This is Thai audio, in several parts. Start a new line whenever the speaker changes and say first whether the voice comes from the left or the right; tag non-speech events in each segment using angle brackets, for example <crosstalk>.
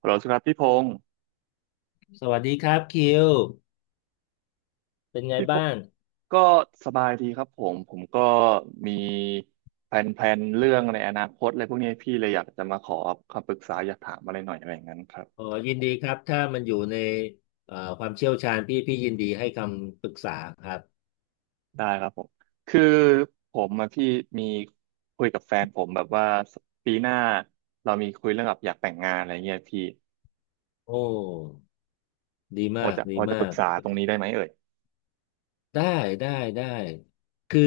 right: ฮัลโหลครับพี่พงศ์
left: สวัสดีครับคิวเป็นไง
right: พี่พ
left: บ้า
right: งศ์
left: ง
right: ก็สบายดีครับผมก็มีแผนๆเรื่องในอนาคตอะไรพวกนี้พี่เลยอยากจะมาขอคำปรึกษาอยากถามอะไรหน่อยอะไรอย่างนั้นครับ
left: อ๋อยินดีครับถ้ามันอยู่ในความเชี่ยวชาญพี่ยินดีให้คำปรึกษาครับ
right: ได้ครับผมคือผมอะพี่มีคุยกับแฟนผมแบบว่าปีหน้าเรามีคุยเรื่องแบบอยากแต่งงานอะไรเงี้ยพี่
left: โอ้ดี
right: พอ
left: มาก
right: จะพ
left: ดี
right: อจะป
left: มา
right: รึก
left: ก
right: ษาตรงนี้ได้ไหมเอ่ย
left: ได้ได้ได้คือ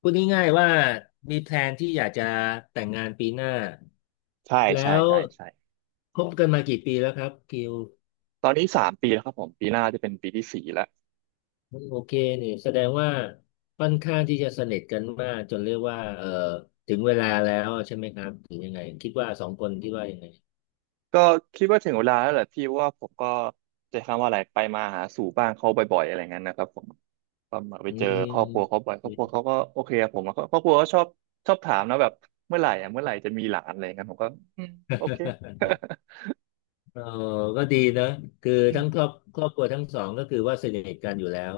left: พูดง่ายๆว่ามีแพลนที่อยากจะแต่งงานปีหน้า
right: ใช่
left: แล้
right: ใช่
left: ว
right: ใช่ใช่
left: คบกันมากี่ปีแล้วครับคิว
right: ตอนนี้สามปีแล้วครับผมปีหน้าจะเป็นปีที่สี่แล้ว
left: โอเคนี่แสดงว่าค่อนข้างที่จะสนิทกันมากจนเรียกว่าเออถึงเวลาแล้วใช่ไหมครับหรือยังไงคิดว่าสองคนคิดว่ายังไง
right: ก็คิดว่าถึงเวลาแล้วแหละพี่เพราะว่าผมก็จะคำว่าอะไรไปมาหาสู่บ้านเขาบ่อยๆอะไรเงี้ยนะครับผมก็มาไป
left: อื
right: เจอครอบครัวเขา
left: ม
right: บ่อยครอบครัวเขาก็โอเคกับผมอะครอบครัวก็ชอบชอบถามนะแบบเมื่อไหร่อ่ะเมื่อไหร่จะมีหลานอะไรเงี้ยผมก็อืมโอเค <laughs>
left: เออก็ดีนะคือทั้งครอบครัวทั้งสองก็คือว่าสนิทกันอยู่แล้ว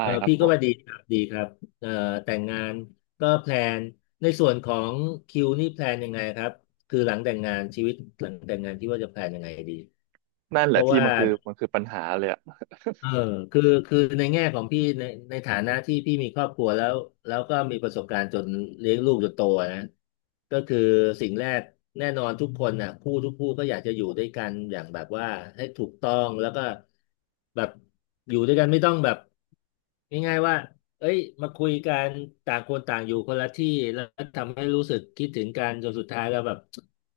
left: เออ
right: ครับ
left: พี่
right: ผ
left: ก็
right: ม
left: ว่าดีครับดีครับเออแต่งงานก็แพลนในส่วนของคิวนี่แพลนยังไงครับคือหลังแต่งงานชีวิตหลังแต่งงานที่ว่าจะแพลนยังไงดี
right: นั่นแห
left: เพ
right: ละ
left: ราะ
right: พี่
left: ว่า
right: มันคือปัญหาเลยอ่ะ
left: เออคือในแง่ของพี่ในฐานะที่พี่มีครอบครัวแล้วแล้วก็มีประสบการณ์จนเลี้ยงลูกจนโตนะก็คือสิ่งแรกแน่นอนทุกคนน่ะคู่ทุกคู่ก็อยากจะอยู่ด้วยกันอย่างแบบว่าให้ถูกต้องแล้วก็แบบอยู่ด้วยกันไม่ต้องแบบง่ายๆว่าเอ้ยมาคุยกันต่างคนต่างอยู่คนละที่แล้วทำให้รู้สึกคิดถึงกันจนสุดท้ายแล้วแบบ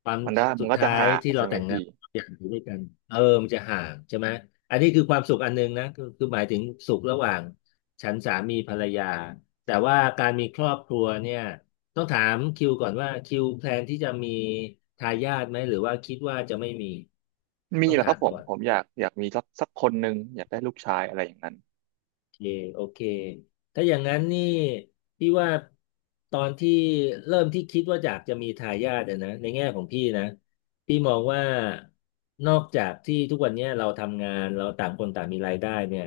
left: ความ
right: มันได้มั
left: สุ
right: น
left: ด
right: ก็จะ
left: ท้าย
right: ห่าง
left: ที่เรา
right: ใช่ไหม
left: แต่งงา
right: พี่
left: น อย่างอยู่ด้วยกันเออมันจะห่างใช่ไหม อันนี้คือความสุขอันหนึงนะคือหมายถึงสุขระหว่างฉันสามีภรรยา แต่ว่าการมีครอบครัวเนี่ยต้องถามคิวก่อนว่าคิวแพลนที่จะมีทายาทไหมหรือว่าคิดว่าจะไม่มี
right: มี
left: ต้อ
right: แห
left: ง
right: ละค
left: ถา
right: รับ
left: ม
right: ผม
left: ก่อน
right: ผมอยากมีสักคนหนึ่งอยากได้ลูกชายอะไรอย่างนั้น
left: เคโอเคถ้าอย่างนั้นนี่พี่ว่าตอนที่เริ่มที่คิดว่าอยากจะมีทายาทอะนะในแง่ของพี่นะพี่มองว่านอกจากที่ทุกวันเนี้ยเราทำงานเราต่างคนต่างมีรายได้เนี่ย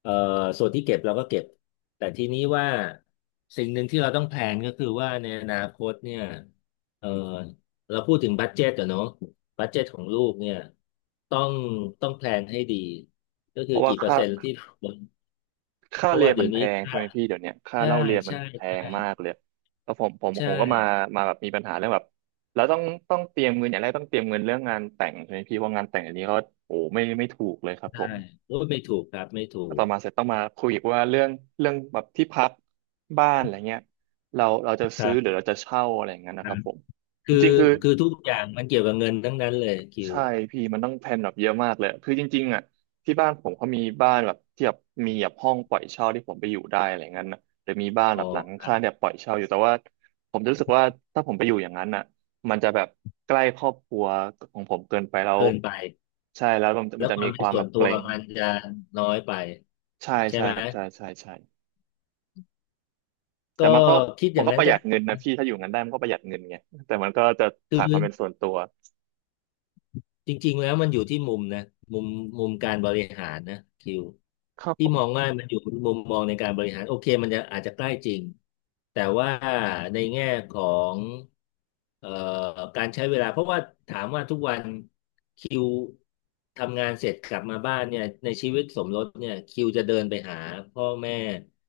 left: เอ่อส่วนที่เก็บเราก็เก็บแต่ทีนี้ว่าสิ่งหนึ่งที่เราต้องแพลนก็คือว่าในอนาคตเนี่ยเอ่อเราพูดถึงบัดเจ็ตอะเนาะบัดเจ็ตของลูกเนี่ยต้องต้องแพลนให้ดีก็
right: เพ
left: คือ
right: ราะว่า
left: กี่เปอร์
right: ค่า
left: เซ็นต์ที่
right: ค่า
left: เพราะ
right: เรีย
left: ว่า
right: น
left: เดี๋
right: มั
left: ย
right: น
left: ว
right: แพ
left: นี้
right: งใช่
left: ค่า
right: ไหมพี่เดี๋ยวเนี้ยค่า
left: ใช่
right: เล่าเรียนมัน
left: ใช่
right: แพง
left: ใช่
right: มากเลยแล้วผมผม
left: ใช่
right: ผมก็มาแบบมีปัญหาเรื่องแบบแล้วต้องเตรียมเงินอย่างแรกต้องเตรียมเงินเรื่องงานแต่งใช่ไหมพี่เพราะงานแต่งอันนี้ก็โอ้ไม่ถูกเลยครับผ
left: ใช่
right: ม
left: โอ้ยไม่ถูกครับ ไม่ถู
right: แล้ว
left: ก
right: ต่อมาเสร็จต้องมาคุยอีกว่าเรื่องแบบที่พักบ้านอะไรเงี้ยเราจะ
left: ค
right: ซื้
left: รั
right: อหรือ
left: บ
right: เราจะเช่าอะไรอย่างเงี้ย
left: ค
right: นะ
left: รั
right: ค
left: บ
right: รับผมจ
left: คือ
right: ริงๆคือ
left: คือทุกอย่างมันเกี่ยวกับเงินทั้งนั้นเลยคิว
right: ใช่พี่มันต้องแพลนแบบเยอะมากเลยคือจริงๆอ่ะที่บ้านผมเขามีบ้านแบบที่แบบมีแบบห้องปล่อยเช่าที่ผมไปอยู่ได้อะไรเงี้ยนะหรือมีบ้าน
left: อ๋อ
right: แบบหลัง
left: ครั
right: คา
left: บ
right: แบบปล่อยเช่าอยู่แต่ว่าผมจะรู้สึกว่าถ้าผมไปอยู่อย่างนั้นอ่ะมันจะแบบใกล้ครอบครัวของผมเกินไปแล้ว
left: เกินไป
right: ใช่แล้วมัน
left: แล้
right: มัน
left: ว
right: จะ
left: ควา
right: มี
left: ม
right: ค
left: เป็น
right: วาม
left: ส่
right: แบ
left: วน
right: บ
left: ตั
right: เก
left: ว
right: รง
left: มันจะน้อยไป
right: ใช่
left: ใช่
right: ใช่
left: ไหม
right: ครับใช่ใช่ใช่แต่
left: ก็
right: มันก็
left: คิดอย่างนั้
right: ป
left: น
right: ระห
left: ก็
right: ยัด
left: ได้
right: เงินนะ
left: นะ
right: พี่ถ้าอยู่งั้นได้มันก็ประหยัดเงินไงแต่มันก็จะ
left: คื
right: ขาดความ
left: อ
right: เป็นส่วนตัว
left: จริงๆแล้วมันอยู่ที่มุมนะมุมมุมการบริหารนะคิว
right: ครับผ
left: ที่มอง
right: ม
left: ว่ามันอยู่มุมมองในการบริหารโอเคมันจะอาจจะใกล้จริงแต่ว่าในแง่ของเอ่อการใช้เวลาเพราะว่าถามว่าทุกวันคิวทำงานเสร็จกลับมาบ้านเนี่ยในชีวิตสมรสเนี่ยคิวจะเดินไปหาพ่อแม่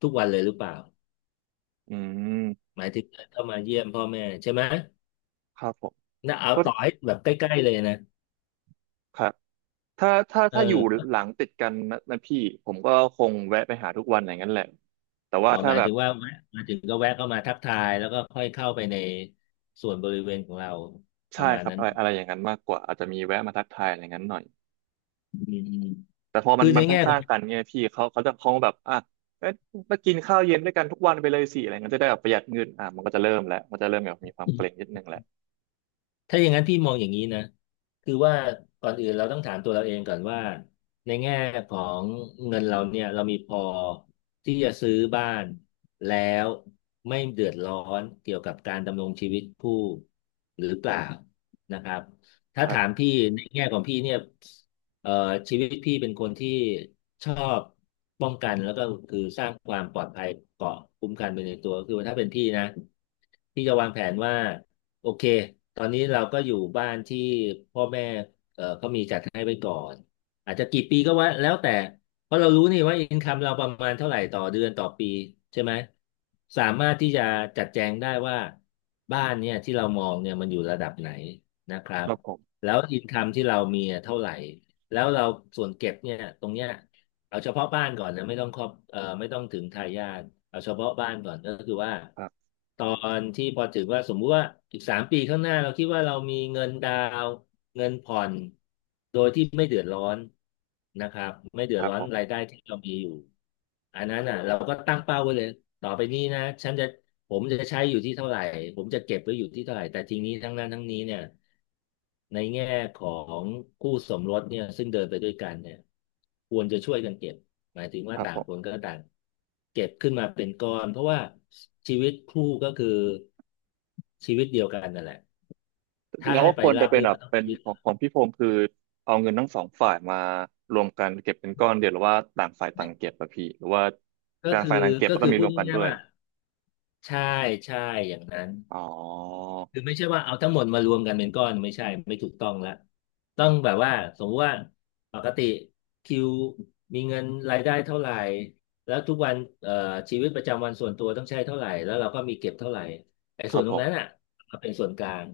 left: ทุกวันเลยหรือเปล่า
right: อืม
left: หมายถึงเดินเข้ามาเยี่ยมพ่อแม่ใช่ไหม
right: ครับผม
left: นะเอา
right: ก็
left: ต่อให้แบบใกล้ๆเลยนะ
right: ครับ ถ้าถ้า
left: เอ
right: ถ้าอยู่
left: อ
right: หลังติดกันนะพี่ผมก็คงแวะไปหาทุกวันอย่างนั้นแหละแต่ว่า
left: อ๋อ
right: ถ้า
left: หมาย
right: แบบ
left: ถึงว่าแวะมาถึงก็แวะเข้ามาทักทายแล้วก็ค่อยเข้าไปในส่วนบริเวณของเราป
right: ใช่
left: ระมาณ
right: ครับ
left: นั้น
right: อะไรอะไรอย่างนั้นมากกว่าอาจจะมีแวะมาทักทายอะไรอย่างนั้นหน่อย
left: อืม
right: แต่พอ
left: ๆ
right: มั
left: คื
right: น
left: อ
right: มั
left: ใน
right: น
left: แง่ขอ
right: ข้า
left: ง
right: งๆกันไงีพี่เขาจะคงแบบอ่ะเอ๊ะมากินข้าวเย็นด้วยกันทุกวันไปเลยสิอะไรเงี้ยจะได้แบบประหยัดเงินอ่ะมันก็จะเริ่มแล้วมันจะเริ่มแบบมีความเกรงนิดนึงแหละ
left: ถ้าอย่างนั้นพี่มองอย่างนี้นะคือว่าก่อนอื่นเราต้องถามตัวเราเองก่อนว่าในแง่ของเงินเราเนี่ยเรามีพอที่จะซื้อบ้านแล้วไม่เดือดร้อนเกี่ยวกับการดำรงชีวิตผู้หรือเปล่านะครับ
right: ค
left: ถ้า
right: รั
left: ถาม
right: บ
left: พี่ในแง่ของพี่เนี่ยเอ่อชีวิตพี่เป็นคนที่ชอบป้องกันแล้วก็คือสร้างความปลอดภัยเกาะคุ้มกันไปในตัวคือว่าถ้าเป็นพี่นะพี่จะวางแผนว่า โอเคตอนนี้เราก็อยู่บ้านที่พ่อแม่เขามีจัดให้ไว้ก่อนอาจจะกี่ปีก็ว่าแล้วแต่เพราะเรารู้นี่ว่าอินคัมเราประมาณเท่าไหร่ต่อเดือนต่อปีใช่ไหมสามารถที่จะจัดแจงได้ว่าบ้านเนี่ยที่เรามองเนี่ยมันอยู่ระดับไหนนะครั
right: ค
left: บ
right: รับผม
left: แล้วอินคัมที่เรามีอะเท่าไหร่ แล้วเราส่วนเก็บเนี่ยตรงเนี้ย เอาเฉพาะบ้านก่อนนะไม่ต้องครอบเอ่อไม่ต้องถึงทายาทเอาเฉพาะบ้านก่อนก็คือว่า
right: ครับ
left: ตอนที่พอถึงว่าสมมุติว่าอีก3 ปีข้างหน้าเราคิดว่าเรามีเงินดาวน์เงินผ่อนโดยที่ไม่เดือดร้อนนะครับไม่เดื
right: ค
left: อด
right: รับ
left: ร้อ
right: ผ
left: น
right: ม
left: รายได้ที่เรามีอยู่อันนั้นอ่ะเราก็ตั้งเป้าไว้เลยต่อไปนี้นะฉันจะ ผมจะใช้อยู่ที่เท่าไหร่ ผมจะเก็บไว้อยู่ที่เท่าไหร่แต่ทีนี้ทั้งนั้นทั้งนี้เนี่ยในแง่ของคู่สมรสเนี่ยซึ่งเดินไปด้วยกันเนี่ยควรจะช่วยกันเก็บหมายถึง
right: ค
left: ว่า
right: รับ
left: ต่า
right: ผ
left: งค
right: ม
left: นก็ต่างเก็บขึ้นมาเป็นก้อนเพราะว่าชีวิตคู่ก็คือชีวิตเดียวกันนั่นแหละถ้า
right: เรา
left: ให้
right: ก็
left: ไป
right: ควร
left: รา
right: จะ
left: บ
right: เป็น
left: รื่น
right: แบ
left: มั
right: บ
left: นต้อง
right: เป็น
left: ชีวิต
right: ของของพี่พงศ์คือเอาเงินทั้งสองฝ่ายมารวมกันเก็บเป็นก้อนเดียวหรือว่าต่างฝ่ายต่างเก็บอะพี่หรือว่า
left: ก็
right: ต่าง
left: คือ
right: ฝ่ายต่างเก็บ
left: ก็
right: แล้วก็
left: คือ
right: มี
left: พู
right: ร
left: ด
right: วมกัน
left: ง่า
right: ด้
left: ย
right: ว
left: ๆ
right: ย
left: ว่าใช่ใช่อย่างนั้น
right: อ๋อ
left: คือไม่ใช่ว่าเอาทั้งหมดมารวมกันเป็นก้อนไม่ใช่ไม่ถูกต้องละต้องแบบว่าสมมติว่าปกติคิวมีเงินรายได้เท่าไหร่แล้วทุกวันเอ่อชีวิตประจำวันส่วนตัวต้องใช้เท่าไหร่แล้วเราก็มีเก็บเท่าไหร่ไอ้
right: ค
left: ส่
right: รั
left: ว
right: บ
left: นต
right: ผ
left: รงนั้นอ่ะ
right: ม
left: มาเป็นส่วนกลาง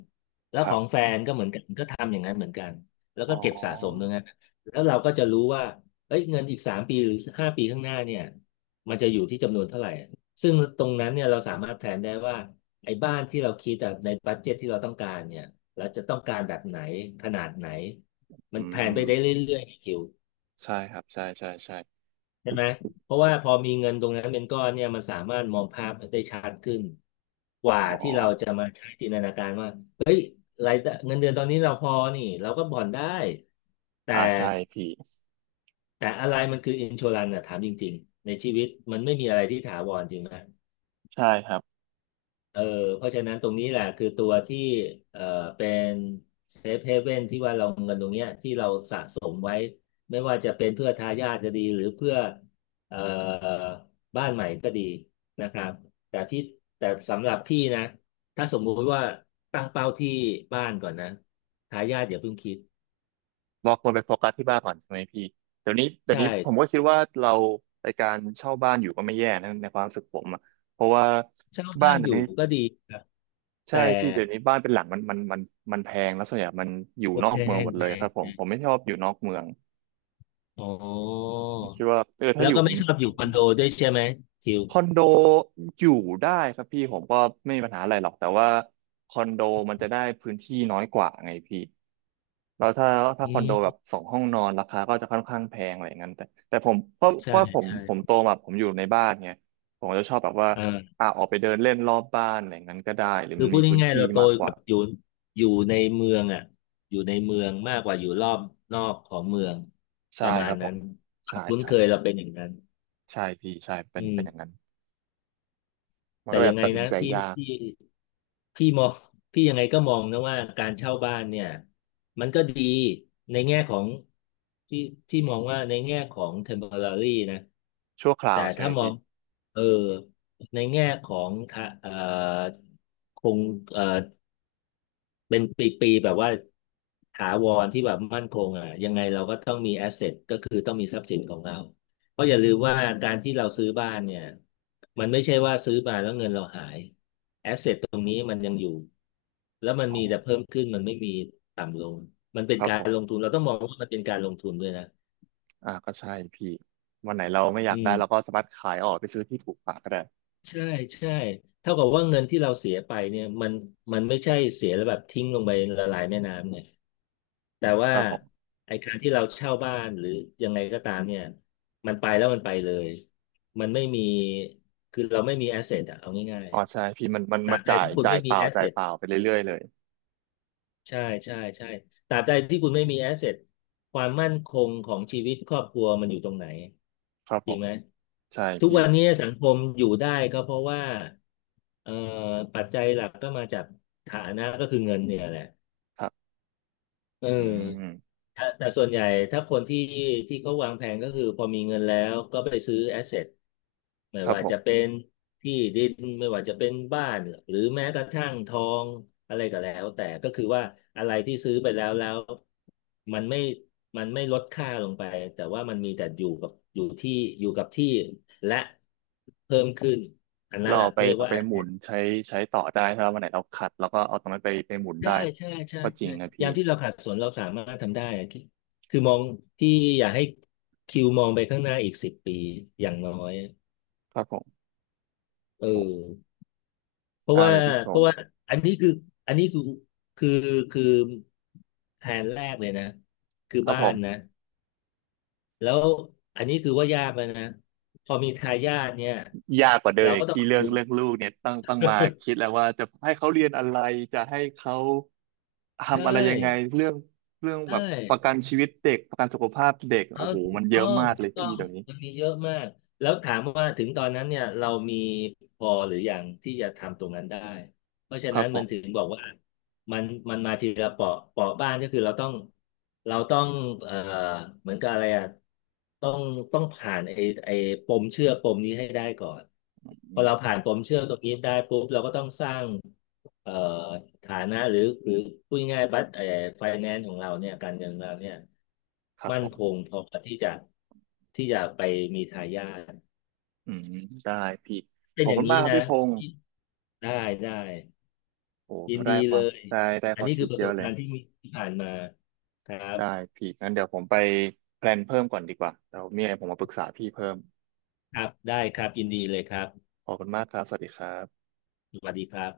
left: แล้ว
right: ค
left: ข
right: รั
left: อ
right: บ
left: งแฟนก็เหมือนกันก็ทำอย่างนั้นเหมือนกันแล้ว
right: อ๋
left: ก็
right: อ
left: เก็บสะสมตรงนั้นแล้วเราก็จะรู้ว่าเอ้ยเงินอีกสามปีหรือห้าปีข้างหน้าเนี่ยมันจะอยู่ที่จำนวนเท่าไหร่ซึ่งตรงนั้นเนี่ยเราสามารถแผนได้ว่า ไอ้บ้านที่เราคิดแต่ในบัดเจ็ตที่เราต้องการเนี่ยเราจะต้องการแบบไหนขนาดไหนมั
right: อื
left: นแผนไปได้เร
right: ม
left: ื่อยๆไงคิว
right: ใช่ครับใช่ใช่ใช่
left: ใช่ไหมเพราะว่าพอมีเงินตรงนั้นเป็นก้อนเนี่ยมันสามารถมองภาพได้ชัดขึ้นกว่า
right: อ๋อ
left: ที่เราจะมาใช้จินตนาการว่ารายได้เงินเดือนตอนนี้เราพอนี่เราก็ผ่อนได้แต่
right: อ่าใช่พี่
left: แต่อะไรมันคืออินช r รันอะถามจริงๆในชีวิตมันไม่มีอะไรที่ถาวรจริงไหม
right: ใช่ครับ
left: เออเพราะฉะนั้นตรงนี้แหละคือตัวที่เออเป็นเซฟเฮเว่นที่ว่าเราเงินตรงเนี้ยที่เราสะสมไว้ไม่ว่าจะเป็นเพื่อทายาทก็ดีหรือเพื่อเอ่อบ้านใหม่ก็ดีนะครับแต่พี่แต่สำหรับพี่นะถ้าสมมุติว่าตั้งเป้าที่บ้านก่อนนะทายาทอย่าเพิ่งคิด
right: เราควรไปโฟกัสที่บ้านก่อนใช่ไหมพี่เดี๋ยวนี้เดี๋ยว
left: ใช่
right: นี้ผมก็คิดว่าเราในการเช่าบ้านอยู่ก็ไม่แย่นะในความรู้สึกผมอะเพราะว่า
left: เช่า
right: บ้า
left: บ้า
right: น
left: น
right: เดี๋
left: อ
right: ยว
left: ยู่
right: นี้
left: ก็ดีครับ
right: ใช่
left: แต่
right: พี่เดี๋ยวนี้บ้านเป็นหลังมันแพงแล้วส่วนใหญ่มันอยู่
left: โอ
right: นอ
left: แพ
right: กเมืองห
left: ง
right: มดเล
left: แพ
right: ยค
left: ง
right: รับผมผมไม่ชอบอยู่นอกเมือง
left: อ๋อ
right: คิดว่าเออถ้า
left: แล้
right: อ
left: ว
right: ยู่
left: ก็
right: ผ
left: ไม่
right: ม
left: ชอบอยู่คอน
right: อ
left: โด
right: ยู่
left: ด้วยใช่ไหมคิว
right: คอนโดอยู่ได้ครับพี่ผมก็ไม่มีปัญหาอะไรหรอกแต่ว่าคอนโดมันจะได้พื้นที่น้อยกว่าไงพี่แล้วถ้า
left: อื
right: คอนโดแบบ
left: ม
right: สองห้องนอนราคาก็จะค่อนข้างแพงอะไรอย่างนั้นแต่แต่ผมเพราะ
left: ใช่
right: ว่าผม
left: ใช่
right: ผมโตมาผมอยู่ในบ้านไงผมจะชอบแบบว่า
left: เออ
right: อ่ะออกไปเดินเล่นรอบบ้านอะไรอย่างนั้นก็ได้หรือ
left: คือ
right: มัน
left: พู
right: มี
left: ด
right: พื้น
left: ง่ายๆ
right: ที่
left: เราโต
right: มากก
left: กั
right: ว่า
left: บอยู่อยู่ในเมืองอ่ะอยู่ในเมืองมากกว่าอยู่รอบนอกของเมืองป
right: ใช่
left: ระมา
right: ค
left: ณ
right: รับผ
left: นั้
right: ม
left: นควา
right: ใช่
left: มคุ้น
right: ใช่
left: เคยเราเป็นอย่างนั้น
right: ใช่พี่ใช่เป็
left: อื
right: นเป็นอย่าง
left: ม
right: นั้นมัน
left: แต่
right: ก็เลย
left: ยั
right: แบ
left: ง
right: บ
left: ไง
right: ตัดสิน
left: นะ
right: ใจ
left: พี่
right: ยาก
left: พี่พี่มองพี่ยังไงก็มองนะว่าการเช่าบ้านเนี่ยมันก็ดีในแง่ของที่ที่มองว่าในแง่ของ temporary นะ
right: ชั่วครา
left: แต่
right: วใช่ไห
left: ถ้า
right: ม
left: มอ
right: พี่
left: งเออในแง่ของทะคงเอ่อ เป็นปีๆแบบว่าถาวรที่แบบมั่นคงอ่ะยังไงเราก็ต้องมีแอสเซทก็คือต้องมีทรัพย์สินของเราเพราะอย่าลืมว่าการที่เราซื้อบ้านเนี่ยมันไม่ใช่ว่าซื้อมาแล้วเงินเราหายตรงนี้มันยังอยู่แล้วมัน
right: อ๋อ
left: มีแต่เพิ่มขึ้นมันไม่มีต่ำลงมันเป็
right: ค
left: น
right: รับ
left: กา
right: ผ
left: รลง
right: ม
left: ทุนเราต้องมองว่ามันเป็นการลงทุนด้วยนะ
right: อ่าก็ใช่พี่วันไหนเราไม่อยา
left: อื
right: กได้เรา
left: ม
right: ก็สามารถขายออกไปซื้อที่ถูกกว่าก็ได้
left: ใช่ใช่เท่ากับว่าเงินที่เราเสียไปเนี่ยมันไม่ใช่เสียแล้วแบบทิ้งลงไปละลายแม่น้ำไงแต่
right: ค
left: ว่า
right: รับผม
left: ไอการที่เราเช่าบ้านหรือยังไงก็ตามเนี่ยมันไปแล้วมันไปเลยมันไม่มีคือเราไม่มีแอสเซทอะเอาง่าย
right: อ๋
left: ๆ
right: อ
left: อะ
right: ใช่พี่มันมัน
left: ตรา
right: มัน
left: บใด
right: จ่าย
left: ที่คุณ
right: จ่า
left: ไม่
right: ยเป
left: มี
right: ล่า
left: แอส
right: จ่า
left: เซ
right: ย
left: ท
right: เปล่าไปเรื่อยๆเลย
left: ใช่ใช่ใช่ตราบใดที่คุณไม่มีแอสเซทความมั่นคงของชีวิตครอบครัวมันอยู่ตรงไหน
right: ครับ
left: จ
right: ผ
left: ริง
right: ม
left: ไหม
right: ใช่
left: ทุก
right: พี่
left: วันนี้สังคมอยู่ได้ก็เพราะว่าเอ่อปัจจัยหลักก็มาจากฐานะก็คือเงินเนี่ยแหละ
right: ครับ
left: เ
right: อื
left: ออ
right: ม
left: แต่แต่ส่วนใหญ่ถ้าคนที่ที่เขาวางแผนก็คือพอมีเงินแล้วก็ไปซื้อแอสเซทไม่
right: ครับ
left: ว่า
right: ผม
left: จะเป็นที่ดินไม่ว่าจะเป็นบ้านหรือแม้กระทั่งทองอะไรก็แล้วแต่ก็คือว่าอะไรที่ซื้อไปแล้วแล้วมันไม่มันไม่ลดค่าลงไปแต่ว่ามันมีแต่อยู่กับอยู่ที่อยู่กับที่และเพิ่มขึ้นอันนั้
right: เรา
left: นอ่ะ
right: เอาไป
left: เขาเรียก
right: เอา
left: ว่า
right: ไปหมุนใช้ต่อได้ถ้าวันไหนเราขัดเราก็เอาตรงนั้นไปหมุน
left: ใช่
right: ได้
left: ใช่ใช่
right: ก็จริง
left: ใช่
right: นะพี่
left: ยามที่เราขัดสนเราสามารถทำได้อะที่คือมองที่อยากให้คิวมองไปข้างหน้าอีกสิบปีอย่างน้อย
right: ครับผม
left: เอ
right: โห
left: อเพราะ
right: ได้
left: ว่า
right: เลยพี่พ
left: เพ
right: ง
left: ราะ
right: ศ์
left: ว่าอันนี้คืออันนี้คือคือคือแผนแรกเลยนะคือ
right: ครับ
left: บ้า
right: ผ
left: น
right: ม
left: นะแล้วอันนี้คือว่ายากแล้วนะพอมีทายาทเนี่ย
right: ยากกว่าเดิ
left: เรา
right: มอี
left: ก็
right: ก
left: ต้อง
right: ที่เรื่อ
left: ดู
right: งลูกเนี่ยต้องมาคิดแล้วว่าจะให้เขาเรียนอะไรจะให้เขา
left: ใช
right: ทำอะไรยังไง
left: ่
right: เรื่องเรื่องแบ
left: ใช่
right: บประกันชีวิตเด็กประกันสุขภาพเด็ก
left: เออ
right: โอ้โห
left: ถู
right: มั
left: ก
right: นเย
left: ต้
right: อะ
left: อง
right: มากเล
left: ถู
right: ย
left: กต้อ
right: พี่
left: ง
right: เดี๋ยวนี้
left: มันมีเยอะมากแล้วถามว่าถึงตอนนั้นเนี่ยเรามีพอหรือยังที่จะทำตรงนั้นได้เพราะฉะ
right: ครั
left: นั้
right: บ
left: น
right: ผ
left: มัน
right: ม
left: ถึงบอกว่ามันมันมาทีละเปาะบ้านก็คือเราต้องเอ่อเหมือนกับอะไรอ่ะต้องต้องผ่านไอ้ปมเชื่อปมนี้ให้ได้ก่อนพ
right: อื
left: อเรา
right: ม
left: ผ่านปมเชื่อตรงนี้ได้ปุ๊บเราก็ต้องสร้าง เอ่อฐานะหรือพูดง่ายๆบัตรไฟแนนซ์ของเราเนี่ยการเงินของเราเนี่ย
right: ครับผ
left: มั่น
right: ม
left: คงพอที่จะที่จะไปมีทายาท
right: อืมได้พี่
left: เป็
right: ข
left: น
right: อบ
left: อย่า
right: คุ
left: ง
right: ณ
left: นี้
right: มากครับ
left: นะ
right: พี่พงศ์
left: ได้ได้
right: โอ้
left: ยิ
right: โห
left: น
right: ได้
left: ดี
right: ค
left: เล
right: วาม
left: ย
right: ได้ได้
left: อั
right: ค
left: น
right: วาม
left: นี้
right: คิ
left: คือ
right: ด
left: ประ
right: เย
left: ส
right: อะ
left: บ
right: เล
left: กา
right: ย
left: รณ์ที่มีที่ผ่านมาครั
right: ได้
left: บ
right: พี่งั้นเดี๋ยวผมไปแพลนเพิ่มก่อนดีกว่าเดี๋ยวมีอะไรผมมาปรึกษาพี่เพิ่ม
left: ครับได้ครับยินดีเลยครับ
right: ขอบคุณมากครับสวัสดีครับ
left: สวัสดีครับ